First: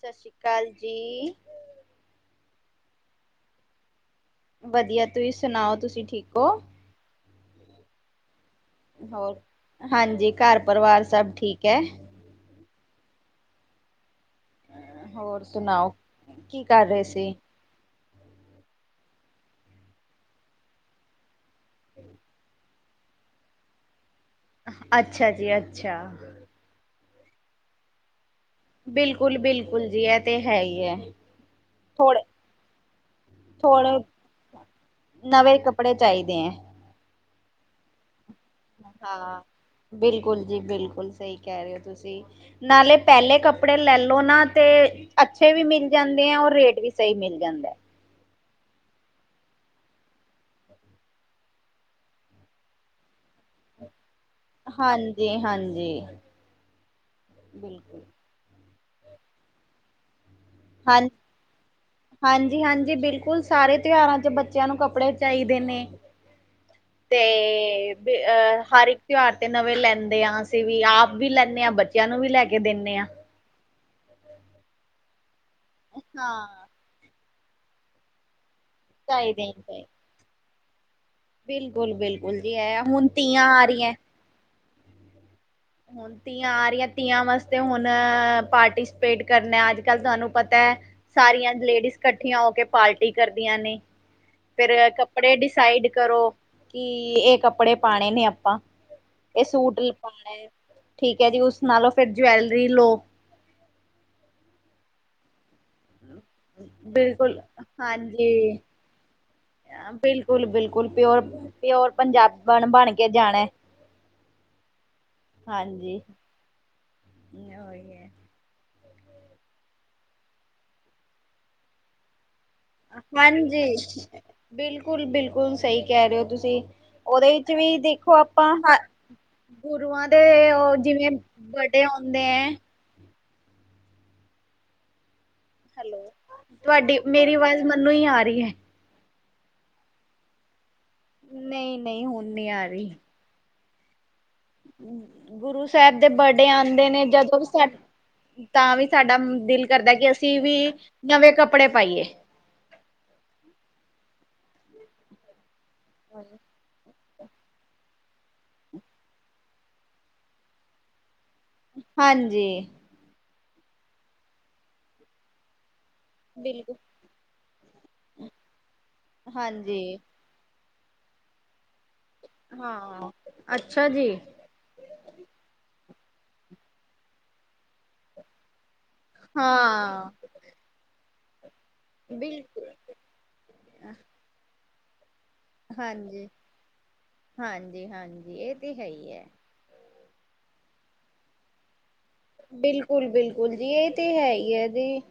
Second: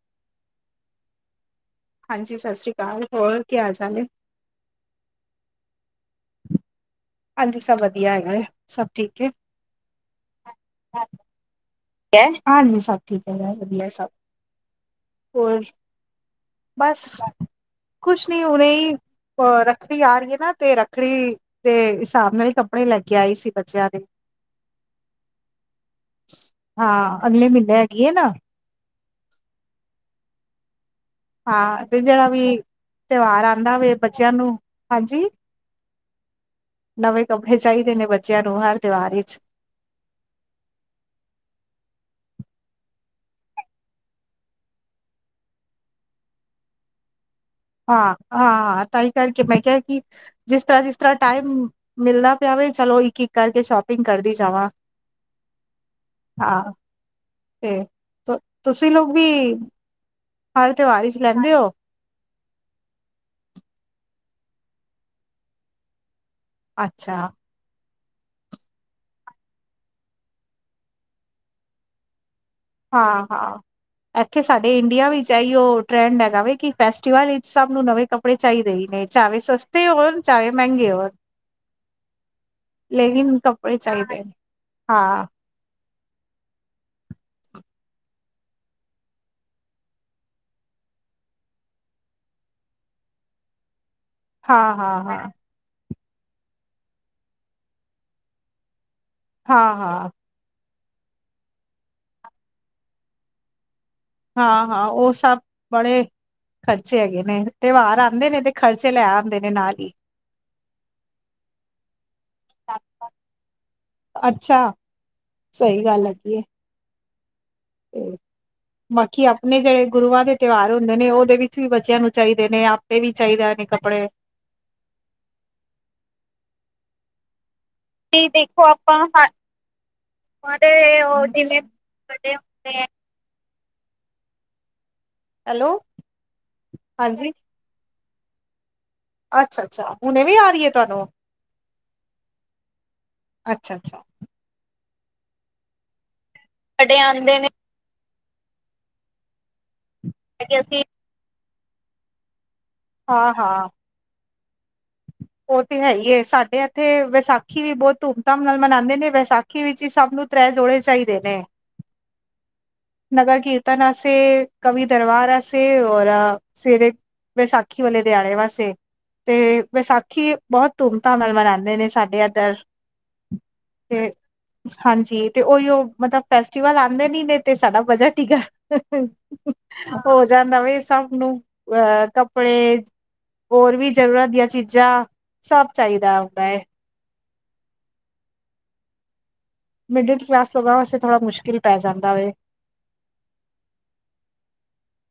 ਸਾਸ ਸ੍ਰੀ ਕਾਲ ਜੀ। ਹਾਂਜੀ ਸਤਿ ਸ਼੍ਰੀ ਕਾਲ ਹੋਰ ਕੀ ਹਾਲ ਚਾਲ ਐ? ਵਧੀਆ ਤੁਹੀ ਸੁਣਾਓ ਤੁਸੀਂ ਠੀਕ ਓ? ਹਾਂਜੀ ਸਭ ਵਧੀਆ ਹੈਗਾ ਏ। ਸਭ ਠੀਕ ਏ। ਹੋਰ, ਹਾਂਜੀ ਕਾੱਰ ਪਰਿਵਾਰ ਸਭ ਠੀਕ ਐ। ਕੇ ਹਾਂਜੀ ਸਭ ਠੀਕ ਹੈਗਾ ਵਧੀਆ ਸਭ। ਹੋਰ, ਕੀ ਕਰ ਰਹੇ ਬਸ ਸੀ? ਕੁਛ ਨੀ ਹੁਣੇ ਈ ਹੋਰ ਰੱਖੜੀ ਆ ਰਹੀ ਏ ਨਾ ਤੇ ਰੱਖੜੀ, ਤੇ ਸਾਬ ਨਾਲ ਈ ਕੱਪੜੇ ਲੈ ਕੇ ਆਈ ਸੀ ਬੱਚਿਆਂ ਦੇ ਅੱਛਾ ਜੀ ਅੱਛਾ। ਹਾਂ ਅਗਲੇ ਮੀਨੇ ਹੈਗੀ ਏ ਨਾ ਬਿਲਕੁਲ-ਬਿਲਕੁਲ ਜੀ ਐ ਤੇ ਹੈ ਈ ਐ। ਹਾਂ ਤੇ ਜੇੜਾ ਵੀ ਤਓਹਾਰ ਆਂਦਾ ਵੇ ਥੋੜੇ ਬੱਚਿਆਂ ਨੂੰ, ਹਾਂਜੀ! ਨਵੇਂ ਕੱਪੜੇ ਚਾਈਦੇ ਐਂ। ਨਵੇਂ ਕੱਪੜੇ ਚਾਈਦੇ ਨੇ ਬੱਚੇਆਂ ਨੂੰ ਹਰ ਤਿਓਹਾਰ ਵਿੱਚ ਹਾਂ, ਬਿਲਕੁਲ ਜੀ ਬਿਲਕੁਲ ਸਈ ਕੈ ਰਏ ਓਂ ਤੁਸੀਂ। ਨਾਲੇ ਪੈਲੇ ਕੱਪੜੇ ਲੈਲੋ ਨਾ ਤੇ ਅੱਛੇ ਵੀ ਮਿਲ ਜਾਂਦੇ ਐ ਔਰ ਰੇਟ ਵੀ ਸਈ ਮਿਲ ਜਾਂਦਾ। ਹਾਂ-ਹਾਂ ਤਾਂਈਂ ਕਰਕੇ ਮੈਂ ਕਿਆ ਕੀ ਜਿਸ ਤਰਾਂ-ਜਿਸ ਤਰਾਂ ਟਾਈਮ, ਮਿਲਦਾ ਪਿਆ ਹੋਵੇ ਚਲੋ ਇੱਕ -ਇੱਕ ਕਰਕੇ ਸ਼ੋਪਿੰਗ ਕਰਦੀ ਜਾਵਾਂ, ਹਾਂਜੀ ਹਾਂਜੀ, ਹਾਂ ਤੇ ਬਿਲਕੁਲ ਤੁਸੀਂ ਲੋਕ ਵੀ, ਹਰ ਤਿਓਹਾਰ ਵਿਚ ਲੈਂਦੇ ਓ। ਹਾਂਜੀ-ਹਾਂਜੀ ਬਿਲਕੁਲ ਸਾਰੇ ਤਿਓਹਾਰਾਂ ਚ ਬੱਚੇਆਂ ਨੂੰ ਕੱਪੜੇ ਚਾਈਦੇ ਨੇ। ਅੱਛਾ ਤੇ ਵੀ ਅਹ ਹਰ ਇੱਕ ਤਿਓਹਾਰ ਤੇ ਨਵੇਂ ਲੈਂਦੇ ਆ ਅਸੀਂ ਵੀ ਆਪ ਵੀ ਲੈਂਨੇ ਆਂ ਬੱਚੇ ਬੱਚੇਆਂ ਨੂੰ ਵੀ ਲੈ ਕੇ ਦਿੰਨ ਹਾਂ-ਹਾਂ, ਏਥੇ ਸਾਡੇ ਇੰਡੀਆ ਵਿੱਚ ਏਈਓ ਟਰੈਂਡ ਹੈਗਾ ਹਾਂ ਵੇ ਕੇ ਫੈਸਟੀਵਲ ਵਿਚ ਸਬ ਨੂੰ ਨਵੇਂ ਕੱਪੜੇ ਚਾਈਦੇ ਈ ਨੇ ਚਾਵੇ ਚਾਹੀਦੇ ਸਸਤੇ ਹੋਨ ਚਾਵੇ ਮੈਂਗੇ ਹੋਨ। ਬਿਲਕੁਲ-ਬਿਲਕੁਲ ਜੀ ਐ ਹੁਨ ਤੀਆਂ ਆ ਕੱਪੜੇ ਰੀਆਂ। ਚਾਹੀਦੇ ਨੇ ਹਾਂ। ਹੁਨ ਤੀ ਆ ਰੀਆਂ ਤੀਆਂ ਵਾਸਤੇ ਹੁਨ ਪਾਰਟੀਸਪੇਟ ਕਰਨਾ ਅੱਜ-ਕੱਲ ਤੁਹਾਨੂੰ ਪਤਾ ਸਾਰੀਆਂ ਲੇਡੀਜ਼ ਕੱਠੀਆਂ ਹੋ ਕੇ ਪਾਲਟੀ ਕਰਦੀਆਂ ਨੇ। ਫਿਰ ਹਾਂ ਹਾਂ ਹਾਂ ਕੱਪੜੇ ਡਿਸਾਈਡ ਕਰੋ, ਕੀ ਏ ਕੱਪੜੇ ਪਾਨੇ ਨੇ ਆਪਾਂ। ਏ ਹਾਂ ਸੂਟ ਲ ਹਾਂ ਪਾਨਾ, ਠੀਕ ਐ ਜੀ ਉਸ ਨਾਲ ਓ ਫਿਰ ਜਵੈਲਰੀ ਲੋ। ਹਾਂ-ਹਾਂ ਓ ਸਬ ਬੜੇ ਖਰਚੇ ਹੈਗੇ ਬਿਲਕੁਲ ਨੇ, ਤਿਓਹਾਰ ਹਾਂਜੀ ਆਂਦੇ ਨੇ ਤੇ ਖਰਚੇ ਲੈ ਆਂਦੇ ਨੇ ਨਾਲ ਈ। ਬਿਲਕੁਲ ਬਿਲਕੁਲ ਪਿਓਰ ਪਿਓਰ ਪੰਜਾਬਨ ਬਨ ਕੇ ਜਾਨਾ। ਅੱਛਾ, ਸਈ ਗੱਲ ਹੈਗੀ ਐ। ਨਿਓਏ ਤੇ ਬਾਕੀ ਆਪਨੇ ਜੇੜੇ ਗੁਰੂਆਂ ਦੇ ਤਿਓਹਾਰ ਹੁੰਦੇ ਨੇ ਓਦੇ ਵਿੱਚ ਵੀ ਬੱਚੇਆਂ ਨੂੰ ਚਾਈਦੇ ਨੇ ਆਪ ਏ ਵੀ ਚਾਈਦਾ ਨੇ ਕੱਪੜੇ ਬਿਲਕੁਲ-ਬਿਲਕੁਲ ਸਈ ਕੈ ਰਏ ਓ ਤੁਸੀਂ ਓਦੇ ਵਿੱਚ ਵੀ ਦੇਖ ਖੋ ਆਪਾਂ, ਗੁਰੂਆਂ ਦੇ ਓ ਜਿਵੇਂ ਉਹ ਜਿਵੇਂ ਬਡੇ ਔਂਦੇ ਐ ਹੈਲੋ, ਤੁਆਡੀ ਹਾਂਜੀ ਮੇਰੀ ਆਵਾਜ਼ ਮੰਨੂੰ ਈ ਆ ਰਈ ਐ। ਅੱਛਾ-ਅੱਛਾ ਹੁਨ ਵੀ ਆ ਰਈ ਐ ਤੁਆਨੂੰ। ਨਈਂ-ਨਈਂ ਹੁਨ ਨੀ ਆ ਰਈ। ਅੱਛਾ-ਅੱਛਾ। ਗੁਰੂ ਸੈਬ ਦੇ ਬਾਡੇ ਆਂਦੇ ਸਾਡੇ ਨੇ ਜਦੋਂ ਆਉਂਦੇ ਵੀ ਸਾ ਤਾਂ ਵੀ ਸਾਡਾ ਦਿਲ ਕਰਦਾ ਕੇ ਅਸੀਂ ਵੀ ਨਵੇਂ ਕੱਪੜੇ ਪਾਈਏ। ਹਾਂ-ਹਾਂ। ਓ ਤੇ ਹੈਈ ਐ ਸਾਡੇ ਤੇ ਵੈਸਾਖੀ ਵੀ ਬੋਤ ਧੂਮ ਧਾਮ ਨਾਲ ਮਨਾਂਦੇ ਨੇ ਵੈਸਾਖੀ ਵਿੱਚ ਵੀ ਸਬ ਨੂੰ ਤ੍ਰੈ ਜੋੜੇ ਚਾਈਦੇ ਨੇ। ਹਾਂਜੀ। ਨਗਰ ਕੀਰਤਨ ਆਸਤੇ ਕਵੀ ਦਰਬਾਰ ਅਸ ਤੇ ਔਰ ਆ ਬਿਲਕੁਲ ਸਵੇਰੇ ਵੈਸਾਖੀ ਵਾਲੇ ਦਿਆੜੇ ਵਾਸਤੇ, ਤੇ ਹਾਂਜੀ ਵੈਸਾ ਕੀ ਬੋਤ ਧੂਮ ਧਾਮ ਨਾਲ ਮਨਾਂਦੇ ਨੇ ਸਾਡੇ ਐਦਰ, ਹਾਂ ਅੱਛਾ ਜੀ ਤੇ ਹਾਂਜੀ ਤੇ ਓਈਓ ਮਤਲਬ ਫੈਸਟੀਵਲ ਆਂਦੇ ਨੀ ਨੇ ਤੇ ਸਾਡਾ ਬਜਟ ਟਿਗ ਹਾਂ ਹੋ ਜਾਂਦਾ ਬਈ ਸਭ ਨੂੰ ਅਹ ਬਿਲਕੁਲ ਕੱਪੜੇ ਹੋਰ ਵੀ ਜ਼ਰੂਰਤ ਦੀਆਂ ਚੀਜ਼ਾਂ ਸਭ ਚਾਹੀਦਾ ਹਾਂਜੀ ਹੁੰਦਾ ਹੈ ਹਾਂਜੀ - ਹਾਂਜੀ ਇਹ ਤੇ ਹੈ ਹੀ ਏ। ਮਿਡਲ ਕਲਾਸ ਲੋਕਾਂ ਵਾਸਤੇ ਥੋੜਾ ਮੁਸ਼ਕਿਲ ਪੈ ਜਾਂਦਾ ਏ ਬਿਲਕੁਲ - ਬਿਲਕੁਲ ਜੀ ਇਹ ਤੇ ਹੈ ਹੀ ਹੈ ਜੀ।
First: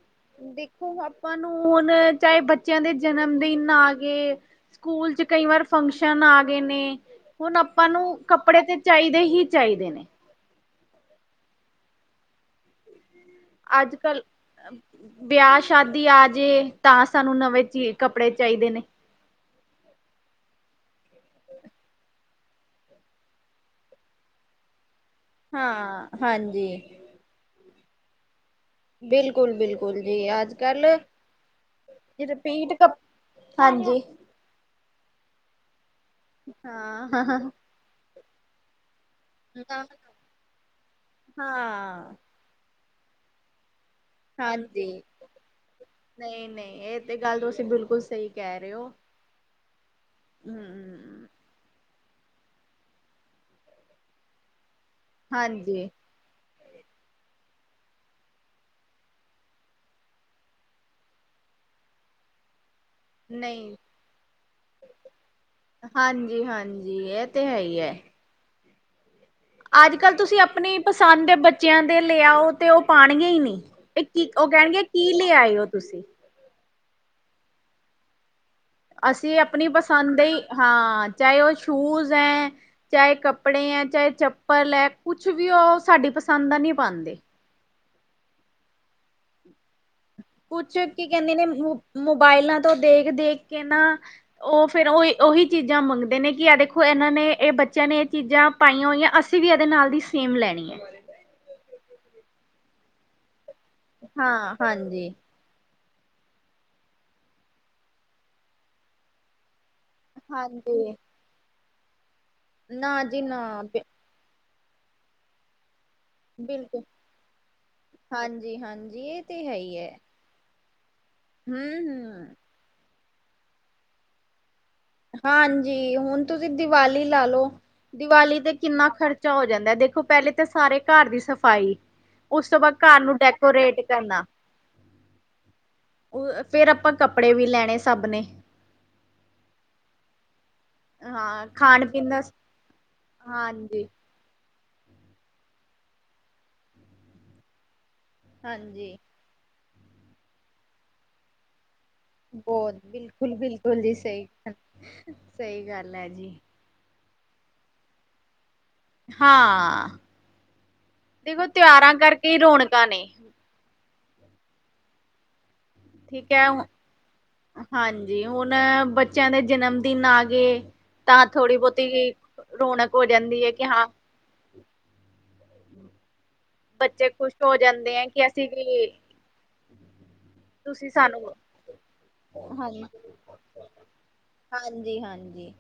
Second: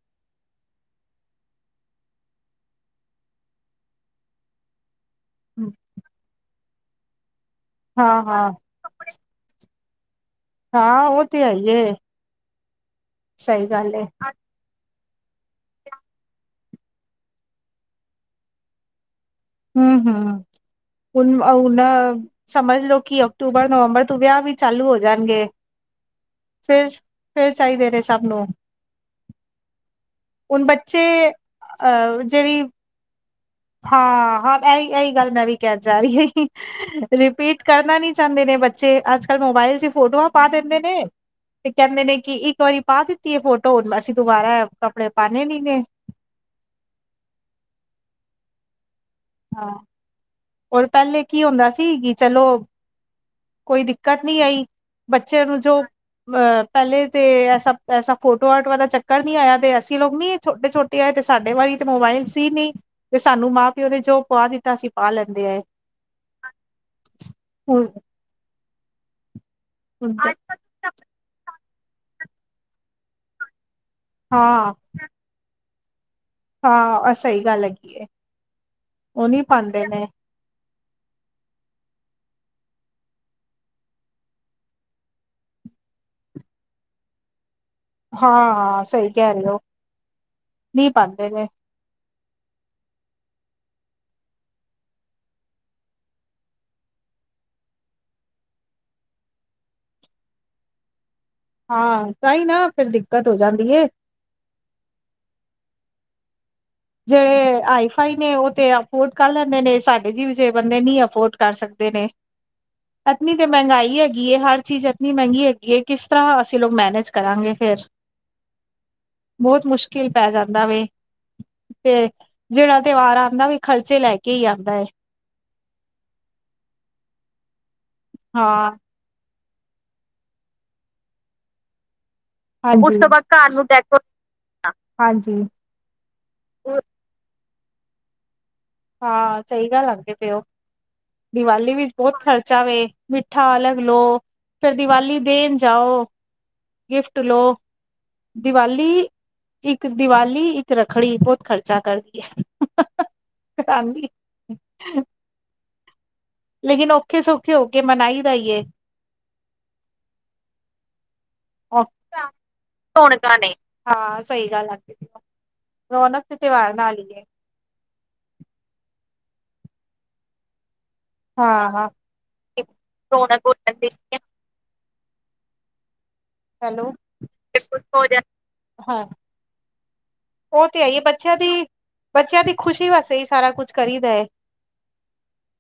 ਦੇਖੋ ਆਪਾਂ ਨੂੰ ਹੁਣ ਚਾਹੇ ਬੱਚਿਆਂ ਦੇ ਜਨਮ ਦਿਨ ਆ ਗਏ ਸਕੂਲ 'ਚ ਕਈ ਵਾਰ ਫੰਕਸ਼ਨ ਆ ਗਏ ਨੇ ਹੁਣ ਆਪਾਂ ਨੂੰ ਹਾਂ ਹਾਂ ਕੱਪੜੇ ਤੇ ਚਾਹੀਦੇ ਹੀ ਚਾਹੀਦੇ ਨੇ ਹਾਂ ਉਹ ਤੇ ਹੈ ਈ ਏ। ਸਹੀ ਗੱਲ ਅੱਜ - ਏ ਕੱਲ ਵਿਆਹ ਸ਼ਾਦੀ ਆਜੇ ਤਾਂ ਸਾਨੂੰ ਨਵੇਂ ਚ ਕੱਪੜੇ ਚਾਹੀਦੇ ਨੇ ਹੂੰ ਹੂੰ ਹੁਣ ਹਣ ਸਮਝ ਲੋਓ ਕਿ ਅਕਤੂਬਰ, ਨਵੰਬਰ ਤੂੰ ਵਿਆਹ ਵੀ ਚਾਲੂ ਹੋ ਜਾਣਗੇ ਹਾਂ ਹਾਂਜੀ ਫਿਰ ਫੇਰ ਚਾਹੀਦੇ ਨੇ ਸਭ ਨੂੰ ਬਿਲਕੁਲ - ਬਿਲਕੁਲ ਜੀ ਅੱਜ ਹੁਣ ਕੱਲ ਬੱਚੇ ਅਹ ਜਿਹੜੀ ਰਪੀਟ ਕੱਪ ਹਾਂਜੀ ਹਾਂ ਇਹੀ - ਇਹੀ ਗੱਲ ਮੈਂ ਵੀ ਕਹਿਣ ਜਾ ਰਹੀ ਹੈਗੀ ਹਾਂ ਹਾਂ ਰਿਪੀਟ ਕਰਨਾ ਨੀ ਚਾਹੁੰਦੇ ਨੇ ਬੱਚੇ ਅੱਜ ਮੋਬਾਇਲ ਹਾਂ ਚ ਫੋਟੋਆਂ ਪਾ ਦਿੰਦੇ ਨੇ ਤੇ ਕਹਿੰਦੇ ਹਾਂ ਨੇ ਕਿ ਇੱਕ ਵਾਰੀ ਪਾ ਦਿੱਤੀ ਏ ਫੋਟੋ ਹੁ ਅਸੀਂ ਦੁਬਾਰਾ ਕੱਪੜੇ ਪਾਨੇ ਨੀ ਗੇ ਨਈ- ਨਈ ਇਹ ਤੇ ਗੱਲ ਤੁਸੀਂ ਬਿਲਕੁਲ ਸਹੀ ਕਹਿ ਰਹੇ ਹੋ ਹਾਂ ਹੋਰ ਪਹਿਲੇ ਹੂੰ ਕੀ ਹੁੰਦਾ ਸੀ ਕਿ ਚਲੋ ਕੋਈ ਦਿੱਕਤ ਨੀ ਆਈ ਬੱਚੇ ਨੂੰ ਜੋ ਹਾਂਜੀ ਅਹ ਪਹਿਲੇ ਤੇ ਐਸਾ - ਐਸਾ ਫੋਟੋ ਆਰਟ ਵਾਲਾ ਚੱਕਰ ਨੀ ਆਇਆ ਤੇ ਅਸੀਂ ਲੋਕ ਨੀ ਛੋਟੇ - ਛੋਟੇ ਏ ਤੇ ਸਾਡੇ ਵਾਰੀ ਤੇ ਮੋਬਾਇਲ ਸੀ ਨੀ ਤੇ ਸਾਨੂੰ ਮਾਂ ਨਹੀਂ ਪਿਓ ਨੇ ਜੋ ਪੁਆ ਦਿੱਤਾ ਅਸੀਂ ਪਾ ਲੈਂਦੇ ਆ ਹਾਂਜੀ-ਹਾਂਜੀ ਇਹ ਤੇ ਹੈ ਹੀ ਹ ਹੈ। ਅੱਜ ਕੱਲ ਤੇ ਤੁਸੀਂ ਆਪਣੀ ਪਸੰਦ ਦੇ ਬੱਚਿਆਂ ਦੇ ਲੈ ਆਓ ਤੇ ਉਹ ਪਾਉਣਗੇ ਹੀ ਨੀ ਇਹ ਕੀ ਉਹ ਹਾਂ ਕਹਿਣਗੇ ਕੀ ਲੈ ਆਏ ਹੋ ਤੁਸੀਂ? ਹਾਂ ਸਹੀ ਗੱਲ ਹੈਗੀ ਆ। ਅਸੀਂ ਆਪਣੇ ਪਸੰਦ ਦੇ ਹੀ ਹਾਂ ਚਾਹੇ ਉਹ ਸ਼ੂਜ਼ ਏ ਚਾਹੇ ਕੱਪੜੇ ਹੈ, ਚਾਹੇ ਚੱਪਲ ਹੈ ਕੁੱਛ ਵੀ ਉਹ ਸਾਡੀ ਪਸੰਦ ਦਾ ਨਈ ਪਾਦੇ ਹਾਂ ਸਹੀ ਕਹਿ ਰਹੇ ਹੋ? ਕੁੱਛ ਨਹੀਂ ਕੀ ਪਾਉਂਦੇ ਕਹਿੰਦੇ ਨੇ ਮੋਬਾਇਲਾਂ ਤੋਂ ਦੇਖ - ਦੇਖ ਕੇ ਨਾ ਉਹ ਫਿਰ ਉਹੀ ਉਹੀ ਚੀਜ਼ਾਂ ਮੰਗਦੇ ਨੇ ਕਿ ਆ ਦੇਖੋ ਇਹਨਾਂ ਨੇ ਇਹ ਬੱਚਿਆਂ ਨੇ ਇਹ ਚੀਜ਼ਾਂ ਪਾਈਆਂ ਹੋਈਆਂ ਅਸੀਂ ਵੀ ਇਹਦੇ ਨਾਲ ਦੀ ਸੇਮ ਲੈਣੀ ਐ। ਹਾਂ ਤਾਂਈ ਨਾ ਫਿਰ ਦਿੱਕਤ ਹੋ ਜਾਂਦੀ ਐ। ਹਾਂ ਹਾਂਜੀ। ਜਿਹੜੇ ਹਾਈਫਾਈ ਨੇ ਉਹ ਤੇ ਅਫੋਰਡ ਕਰ ਲੈਂਦੇ ਨੇ, ਸਾਡੇ ਜਿਹੋ ਜੇ ਬੰਦੇ ਹਾਂਜੀ। ਨੀ ਅਫੋਰਡ ਕਰ ਸਕਦੇ ਨੇ, ਨਾ ਜੀ ਇਤਨੀ ਤਾਂ ਨਾ ਬਿ ਮਹਿੰਗਾਈ ਹੈਗੀ ਐ ਹਰ ਚੀਜ਼ ਇੰਨੀ ਮਹਿੰਗੀ ਹੈਗੀ ਐ, ਕਿਸ ਤਰ੍ਹਾਂ ਅਸੀਂ ਲੋਕ ਬਿਲਕੁਲ ਮੈਨੇਜ ਕਰਾਂਗੇ ਫਿਰ। ਹਾਂਜੀ। ਹਾਂਜੀ, ਇਹ ਤੇ ਹੈ ਈ। ਮੁਸ਼ਕਿਲ ਪੈ ਜਾਂਦਾ ਵੇ। ਤੇ ਹਮ। ਜਿਹੜਾ ਤਿਉਹਾਰ ਆਂਦਾ ਵੇ ਖਰਚੇ ਲੈ ਕੇ ਈ ਆਂਦਾ ਏ। ਹਾਂਜੀ, ਹੁਣ ਤੁਸੀਂ ਦੀਵਾਲੀ ਲਾ ਲੋ ਦੀਵਾਲੀ ਤੇ ਹਾਂ ਕਿੰਨਾ ਖਰ ਚਾ ਹੋ ਜਾਂਦਾ ਦੇਖੋ ਪਹਿਲੇ ਤਾਂ ਸਾਰੇ ਘਰ ਦੀ ਸਫ਼ਾਈ ਉਸ ਤੋਂ ਬਾਅਦ ਘਰ ਤੋਂ ਨੂੰ ਘਰ ਨੂੰ ਡੈਕੋਰੇਟ ਡੈਕੋ ਕਰਨਾ ਹਾਂਜੀ ਉਹ ਫਿਰ ਆਪਾਂ ਕੱਪੜੇ ਵੀ ਲੈਣੇ ਸਭ ਨੇ ਹਾਂ, ਸਹੀ ਗੱਲ ਆਖਦੇ ਪਏ। ਹਾਂ ਦੀਵਾਲੀ ਖਾਣ ਵਿੱਚ ਪੀਣ ਬਹੁਤ ਦਾ ਖਰਚਾ ਵੇ, ਮਿੱਠਾ ਅਲੱਗ ਹਾਂਜੀ ਲੋ ਫੇਰ ਦੀਵਾਲੀ ਦੇਣ ਜਾਓ, ਗਿਫਟ ਲੋ, ਦੀਵਾਲੀ ਹਾਂਜੀ ਇੱਕ ਦੀਵਾਲੀ, ਇੱਕ ਰੱਖੜੀ, ਬਹੁਤ ਖਰਚਾ ਕਰਦੀ ਏ। ਬੋਤ, ਬਿਲਕੁਲ- ਬਿਲਕੁਲ ਜੀ ਕਰਾਂਦੀ ਸਹੀ ਗੱਲ, ਸਹੀ ਗੱਲ ਐ ਜੀ‌। ਲੇਕਿਨ ਔਖੇ ਸੌਖੇ ਹੋ ਕੇ ਮਨਾਈ ਦਾ ਏ। ਹਾਂ, ਦੇਖੋ ਤਿਹਾਰਾਂ ਕਰਕੇ ਈ ਰੌਣਕਾਂ ਨੇ। ਰੌਣਕਾਂ ਨੇ। ਹਾਂ, ਸਹੀ ਗੱਲ ਆਖੀ ਤੁਸਾਂ, ਰੌਣਕ ਠੀਕ ਤੇ ਹੈ ਤਿਉਹਾਰ ਨਾਲ‌ ਈ ਐ। ਹਾਂਜੀ, ਹੁਨ ਬੱਚਿਆਂ ਦੇ ਜਨਮ ਦਿਨ ਆ ਗਏ ਤਾਂ ਥੋੜੀ ਬਹੁਤੀ ਰੌਣਕ ਹੋ ਜਾਂਦੀ ਏ, ਕਿ ਹਾਂ ਹੈਲੋ, ਬੱਚੇ ਖੁਸ਼ ਹੋ ਜੇ ਕੁਛ ਜਾਂਦੇ ਹੋ ਹੈ ਜਾਣ, ਕਿ ਅਸੀਂ ਵੀ ਹਾਂ ਉਹ ਤੇ ਹੈ ਤੁਸੀਂ ਈ ਏ, ਸਾਨੂੰ ਬੱਚਿਆਂ ਦੀ, ਬੱਚਿਆਂ ਦੀ ਹਾਂਜੀ ਖੁਸ਼ੀ ਵਾਸਤੇ ਹੀ ਸਾਰਾ ਕੁੱਝ ਕਰੀਦਾ ਏ। ਹਾਂਜੀ- ਹਾਂਜੀ।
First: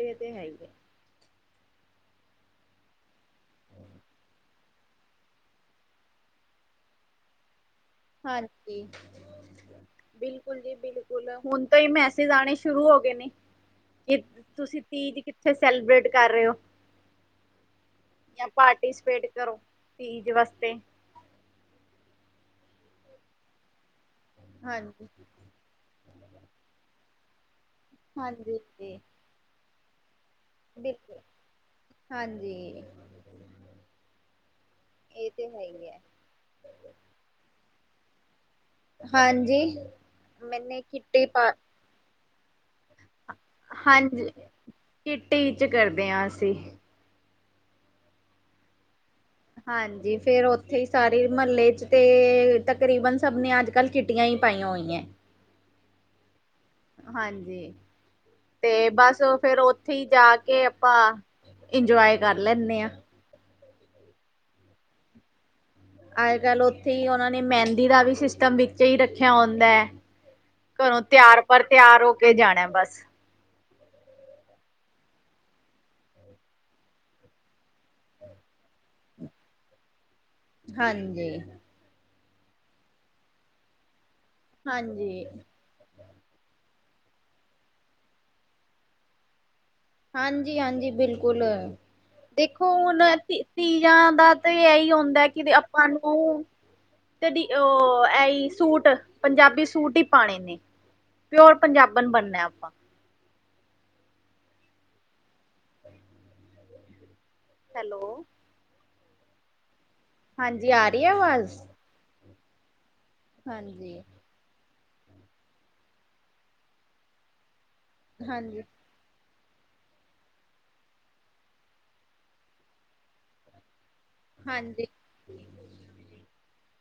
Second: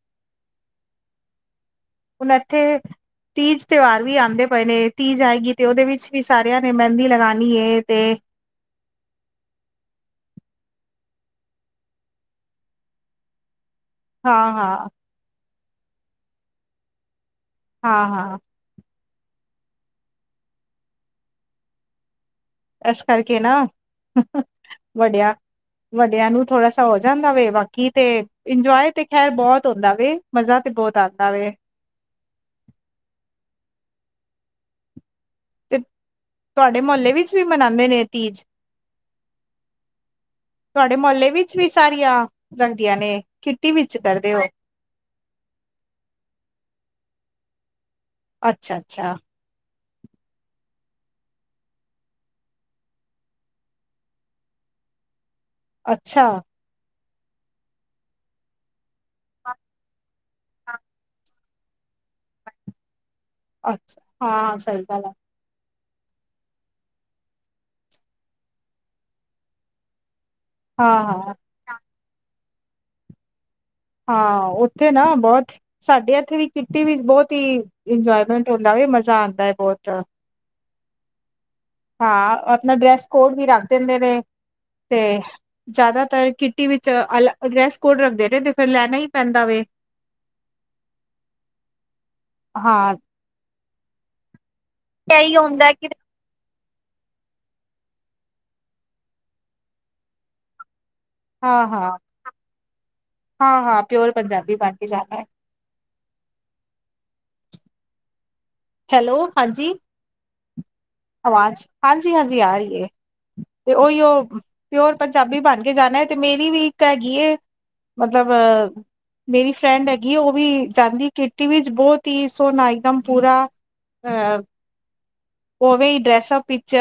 ਇਹ ਤੇ ਹੈ ਹੀ ਐ। ਹੁਣ ਐਥੇ ਤੀਜ ਤਿਉਹਾਰ ਵੀ ਆਉਂਦੇ ਪਏ ਨੇ, ਤੀਜ ਆਏਗੀ ਤੇ ਉਹਦੇ ਵਿੱਚ ਵੀ ਸਾਰਿਆਂ ਨੇ ਮਹਿੰਦੀ ਲਗਾਣੀ ਏ ਤੇ ਹਾਂਜੀ। ਬਿਲਕੁਲ ਜੀ ਬਿਲਕੁਲ, ਹੁਣ ਤੋਂ ਈ ਮੈਸੇਜ ਆਉਣੇ ਸ਼ੁਰੂ ਹੋ ਗਏ ਨੇ। ਕਿ, ਹਾਂ ਤੁਸੀਂ ਹਾਂ ਤੀਜ ਕਿੱਥੇ ਸੈਲੀਬ੍ਰੇਟ ਕਰ ਰਹੇ ਹੋ? ਹਾਂ- ਹਾਂ। ਜਾਂ ਪਾਰਟੀਸਪੇਟ ਕਰੋ, ਤੀਜ ਵਾਸਤੇ। ਐਸ ਕਰਕੇ ਨਾ, ਹਾਂਜੀ ਵੱਡਿਆ, ਵੱਡਿਆਂ ਨੂੰ ਥੋੜਾ ਸਾ ਹੋ ਜਾਂਦਾ ਵੇ ਵਕ ਕੀ ਤੇ, ਹਾਂਜੀ ਇੰਜੋਏ ਜੀ ਤੇ ਖੈਰ ਬਹੁਤ ਹੁੰਦਾ ਵੇ, ਮਜ਼ਾ ਤੇ ਬਹੁਤ ਬਿਲਕੁਲ ਆਂਦਾ ਵੇ। ਹਾਂਜੀ, ਏ ਤੇ ਹੈ। ਤੇ, ਹੀ ਹੈ ਤਾਡੇ ਮੁਹੱਲੇ ਵਿੱਚ ਵੀ ਮਨਾਂਦੇ ਨੇ ਤੀਜ? ਹਾਂਜੀ, ਮੈਨੇ ਤੁਹਾਡੇ ਕਿੱਟੀ ਮੁਹੱਲੇ ਪਾ ਵਿੱਚ ਵੀ ਸਾਰੀਆਂ, ਰੰਗਦੀਆਂ ਨੇ। ਕਿੱਟੀ ਵਿੱਚ ਹਾਂਜੀ, ਕਰਦੇ ਹੋ ਕਿੱਟੀ 'ਚ ਕਰਦੇ ਆਂ ਅਸੀਂ। ਅੱਛਾ- ਅੱਛਾ। ਹਾਂਜੀ, ਫੇਰ ਉੱਥੇ ਈ ਸਾਰੇ ਮਹੱਲੇ 'ਚ ਤੇ, ਤਕਰੀਬਨ ਸਭ ਨੇ ਅੱਜ ਕੱਲ ਕਿੱਟੀਆਂ ਈ ਪਾਈਆਂ ਹੋਈਆਂ। ਅੱਛਾ। ਹਾਂਜੀ, ਤੇ ਬਸ ਫੇਰ ਉੱਥੇ ਈ ਜਾ ਕੇ ਆਪਾਂ ਇੰਜੋਏ ਕਰ ਲੈਂਨੇ ਆ। ਅੱਛਾ, ਹਾਂ ਸਹੀ ਗੱਲ ਐ ਅੱਜ- ਕੱਲ ਉੱਥੇ ਹੀ ਉਹਨਾਂ ਨੇ ਮਹਿੰਦੀ ਦਾ ਵੀ ਸਿਸਟਮ ਵਿੱਚ ਹੀ ਰੱਖਿਆ ਹੁੰਦਾ ਐ। ਹਾਂ ਘਰੋਂ ਹਾਂ ਤਿਆਰ -ਪਰ ਤਿਆਰ ਹੋ ਕੇ ਜਾਣਾ ਬਸ। ਹਾਂ ਓਥੇ ਨਾ ਬਹੁਤ ਸਾਡੇ ਇੱਥੇ ਵੀ ਕਿੱਟੀ ਵਿੱਚ ਬਹੁਤ ਹੀ, ਇੰਜੋਏਮੈਂਟ ਹੁੰਦਾ ਵੀ ਮਜ਼ਾ ਆਂਦਾ ਐ ਬਹੁਤ ਹਾਂਜੀ ਹਾਂ, ਆਪਣਾ ਡਰੈਸ ਕੋਡ ਵੀ ਰੱਖ ਦੇਂਦੇ ਨੇ, ਤੇ ਹਾਂਜੀ। ਜ਼ਿਆਦਾਤਰ ਕਿੱਟੀ ਵਿੱਚ ਅਲੱ, ਡਰੈਸ ਕੋਡ ਰੱਖਦੇ ਨੇ ਤੇ ਫੇਰ ਲੈਣਾ ਹੀ ਪੈਂਦਾ ਵੇ ਹਾਂਜੀ- ਹਾਂਜੀ ਬਿਲਕੁਲ, ਦੇਖੋ ਹਾਂ ਹੁਣ ਤੀ, ਤੀਆਂ ਦਾ ਤੇ ਐਹੀ ਹੁੰਦਾ, ਕਿ ਆਪਾਂ ਨੂੰ ਤੇ ਕਦੀ ਓ, ਐ ਈ ਸੂਟ, ਪੰਜਾਬੀ ਸੂਟ ਹੀ ਪਾਣੇ ਨੇ ਪਿਓਰ ਹਾਂ ਹਾਂ ਪੰਜਾਬਨ ਬਣਨਾ ਆਪਾਂ। ਹਾਂ-ਹਾਂ ਪਿਓਰ ਪੰਜਾਬੀ ਬਨ ਕੇ ਜਾਨਾ ਐ। ਹੈਲੋ ਹੈਲੋ, ਹਾਂਜੀ ਹਾਂਜੀ ਆ ਰੀ ਏ ਆਵਾਜ? ਆਵਾਜ਼ ਹਾਂਜੀ-ਹਾਂਜੀ ਆ ਰੀ ਏ, ਤੇ ਹਾਂਜੀ। ੳਈੳ ਪਿਓਰ ਪੰਜਾਬੀ ਬਣ ਕੇ ਜਾਨਾ ਐ ਤੇ ਮੇਰੀ ਵੀ ਇੱਕ ਹੈਗੀ ਏ ਮਤਲਬ ਹਾਂਜੀ ਮੇਰੀ ਫਰੈਂਡ ਹੈਗੀ ਏ, ੳਹ ਵੀ ਜਾਂਦੀ ਕਿਟੀ ਵਿੱਚ ਬੋਤ ਈ ਸੋਹਨਾ ਇੱਕਦਮ ਪੂਰਾ ਹਾਂਜੀ। ੳਵੇਂ ਡਰੈਸਅਪ ਵਿੱਚ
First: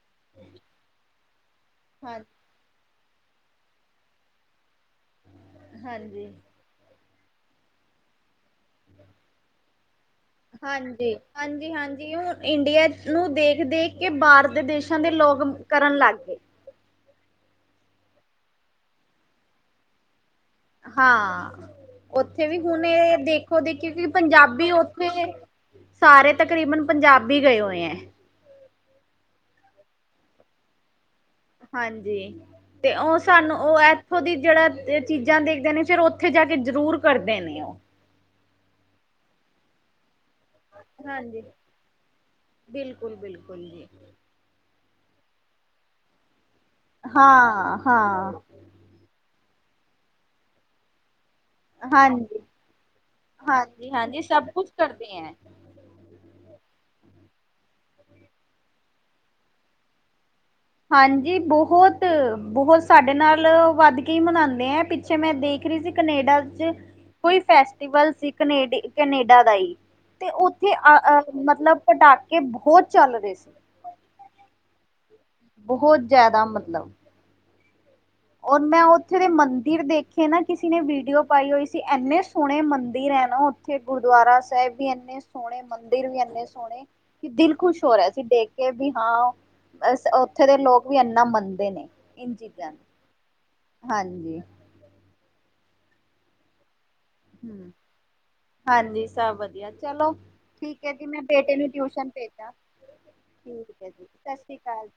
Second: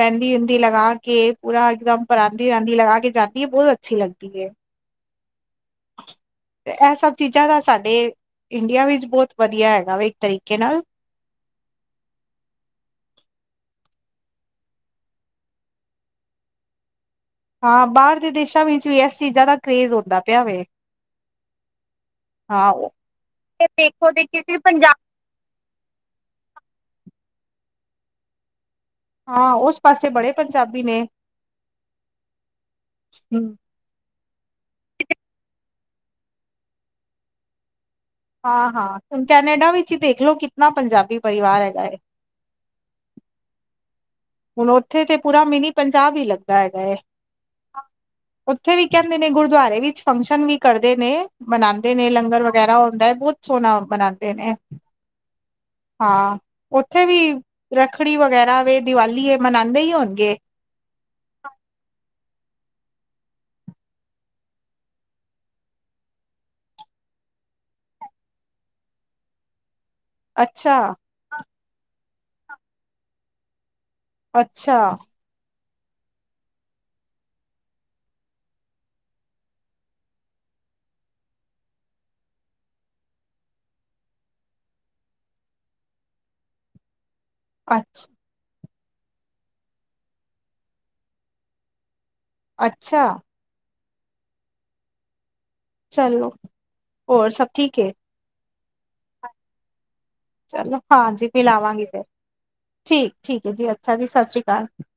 ਮੈਂਦੀ ਮੂਦੀ ਲਗਾ ਕੇ ਪੂਰਾ ਇਕਦਮ ਹਾਂ ਪਰਾਂਦਾ ਦੀ ਲਗਾ ਕੇ ਜਾਂਦੀ ਏ, ਬੋਤ ਅੱਛੀ ਲਗਦੀ ਏ। ਹਾਂਜੀ। ਤੇ ਐ ਸਭ ਚੀਜਾਂ ਦਾ ਸਾਡੇ ਇੰਡੀਆ ਵਿੱਚ ਬੋਤ ਵਧੀਆ ਹੈਗਾ ਵਾ ਇੱਕ ਤਰੀਕੇ ਨਾਲ। ਹਾਂਜੀ-ਹਾਂਜ ਕੀ ਹੁਨ ਇੰਡੀਆ ਨੂੰ ਦੇਖ-ਦੇਖ ਕੇ ਬਾਹਰ ਦੇ ਦੇਸ਼ਾਂ ਦੇ ਲੋਗ ਕਰਨ ਲੱਗ ਪਏ। ਹਾਂ ਬਾਹਰ ਦੇ ਦੇਸਾਂ ਵਿੱਚ ਵੀ ਏਸ ਚੀਜ ਦਾ ਕਰੇਜ ਹੁੰਦਾ ਪੇਆ ਵੇ। ਹਾਂ ੳਥੇ ਵੀ ਹਾਂ ਹੁਨ ਉਹ ਏਹ ਦੇਖੋ ਦੇਖੀ ਕਿ ਪੰਜਾਬੀ ੳਥੇ ਸਾਰੇ ਤਕਰੀਬਨ ਪੰਜਾਬੀ ਗਏ ਹੋਂਏ ਐ। ਆਹ ੳਸ ਪਾਸੇ ਬੜੇ ਪੰਜਾਬੀ ਨੇ। ਹਾਂਜੀ, ਤੇ ੳਹ ਸਾਨੂੰ ੳ ਐ ਖੁਦ ਈ ਜੇੜਾ ਚੀਜਾਂ ਦੇਖਦੇ ਨੇ ਫੇਰ ੳਥੇ ਜਾ ਕੇ ਜਰੂਰ ਕਰਦੇ ਨੇ ੳ। ਹਾਂ-ਹਾਂ, ਹੁਨ ਕੈਨੇਡਾ ਵਿੱਚ ਈ ਦੇਖ ਲਓ ਕਿਤਨਾ ਪੰਜਾਬੀ ਪਰਿਵਾਰ ਹੈਗਾ ਏ। ਬਿਲਕੁਲ-ਬਿਲਕੁਲ ਜੀ। ਹੁਨ ੳਥੇ ਤੇ ਪੂਰਾ ਮਿਨੀ ਪੰਜਾਬ ਈ ਲੱਗਦਾ ਹੈਗਾ ਏ। ਹਾਂ ਹਾਂ ੳਥੇ ਵੀ ਕਹੰਦੇ ਨੇ ਗੁਰਦੁਆਰੇ ਵਿੱਚ ਫੰਕਸ਼ਨ ਵੀ ਕਰਦੇ ਨੇ ਮਨਾਂਦੇ ਨੇ, ਹਾਂਜੀ ਲੰਗਰ ਵਗੈਰਾ ਹੁੰਦਾ ਐ, ਬੋਤ ਸੋਹਣਾ ਹਾਂਜੀ ਹਾਂਜੀ ਬਨਾਦੇ ਸਭ ਨੇ। ਕੁਛ ਕਰਦੇ ਹੈ ਹਾਂ, ੳਥੇ ਵੀ ਰੱਖੜੀ ਵਗੈਰਾ ਵੇ, ਦੀਵਾਲੀ ਏ, ਮਨਾੰਦੇ ਈ ਹੋਨਗੇ। ਹਾਂਜੀ ਬੋਹਤ, ਬੋਹਤ ਸਾਡੇ ਨਾਲੋ ਵੱਧ ਕੇ ਈ ਮਨਾਂਦੇ ਆ ਪਿੱਛੇ ਮੈਂ ਦੇਖ ਰਹੀ ਸੀ ਕਨੇਡਾ ਚ ਕੋਈ ਫੈਸਟੀਵਲ ਸੀ ਕਨੇਡ ਕਨੇਡਾ ਦਾ ਈ ਤੇ ੳਥੇ ਅੱਛਾ ਅ ਮਤਲਬ ਪਟਾਕੇ ਬੋਹਤ ਚੱਲ ਰਹੇ ਸੀ। ਅੱਛਾ। ਬੋਹਤ ਜਾਦਾ ਮਤਲਬ ਔਰ ਮੈਂ ੳਥੇ ਦੇ ਮੰਦਿਰ ਦੇਖੇ ਨਾ ਕਿਸੇ ਨੇ ਵੀਡੀਓ ਪਾਈ ਹੋਈ ਸੀ, ਏਨੇ ਸੋਹਣੇ ਮੰਦਿਰ ਹੈ ਨਾ ੳਥੇ ੳਥੇ ਗੁਰਦੁਆਰਾ ਸਾਹਿਬ ਵੀ ਏਨੇ ਸੋਹਣੇ ਮੰਦਿਰ ਵੀ ਏਨੇ ਸੋਹਣੇ ਕਿ ਦਿਲ ਖੁਸ਼ ਹੋ ਅੱਛ ਰਿਹਾ ਸੀ ਦੇਖ ਕੇ ਵੀ ਹਾਂ ਅ ੳਥੇ ਦੇ ਲੋਕ ਵੀ ਏਨਾ ਮੰਨਦੇ ਨੇ। ਇਨ ਚੀਜ਼ਾਂ ਨੂੰ ਅੱਛਾ। ਹਾਂਜੀ। ਚਲੋ, ਔਰ ਸਭ ਹੂੰ, ਠੀਕ ਏ? ਹਾਂਜੀ, ਸਭ ਵਧੀਆ ਚਲੋ ਚਲੋ ਠੀਕ ਏ ਜੀ, ਮੈਂ ਹਾਂਜੀ ਬੇਟੇ ਨੂੰ ਮਿਲਾਵਾਂਗੀ ਫਿਰ ਟਿਊਸ਼ਨ ਭੇਜ ਦਾ ਠੀਕ ਏ ਜੀ ਸਤਿ ਸ੍ਰੀ ਅਕਾਲ।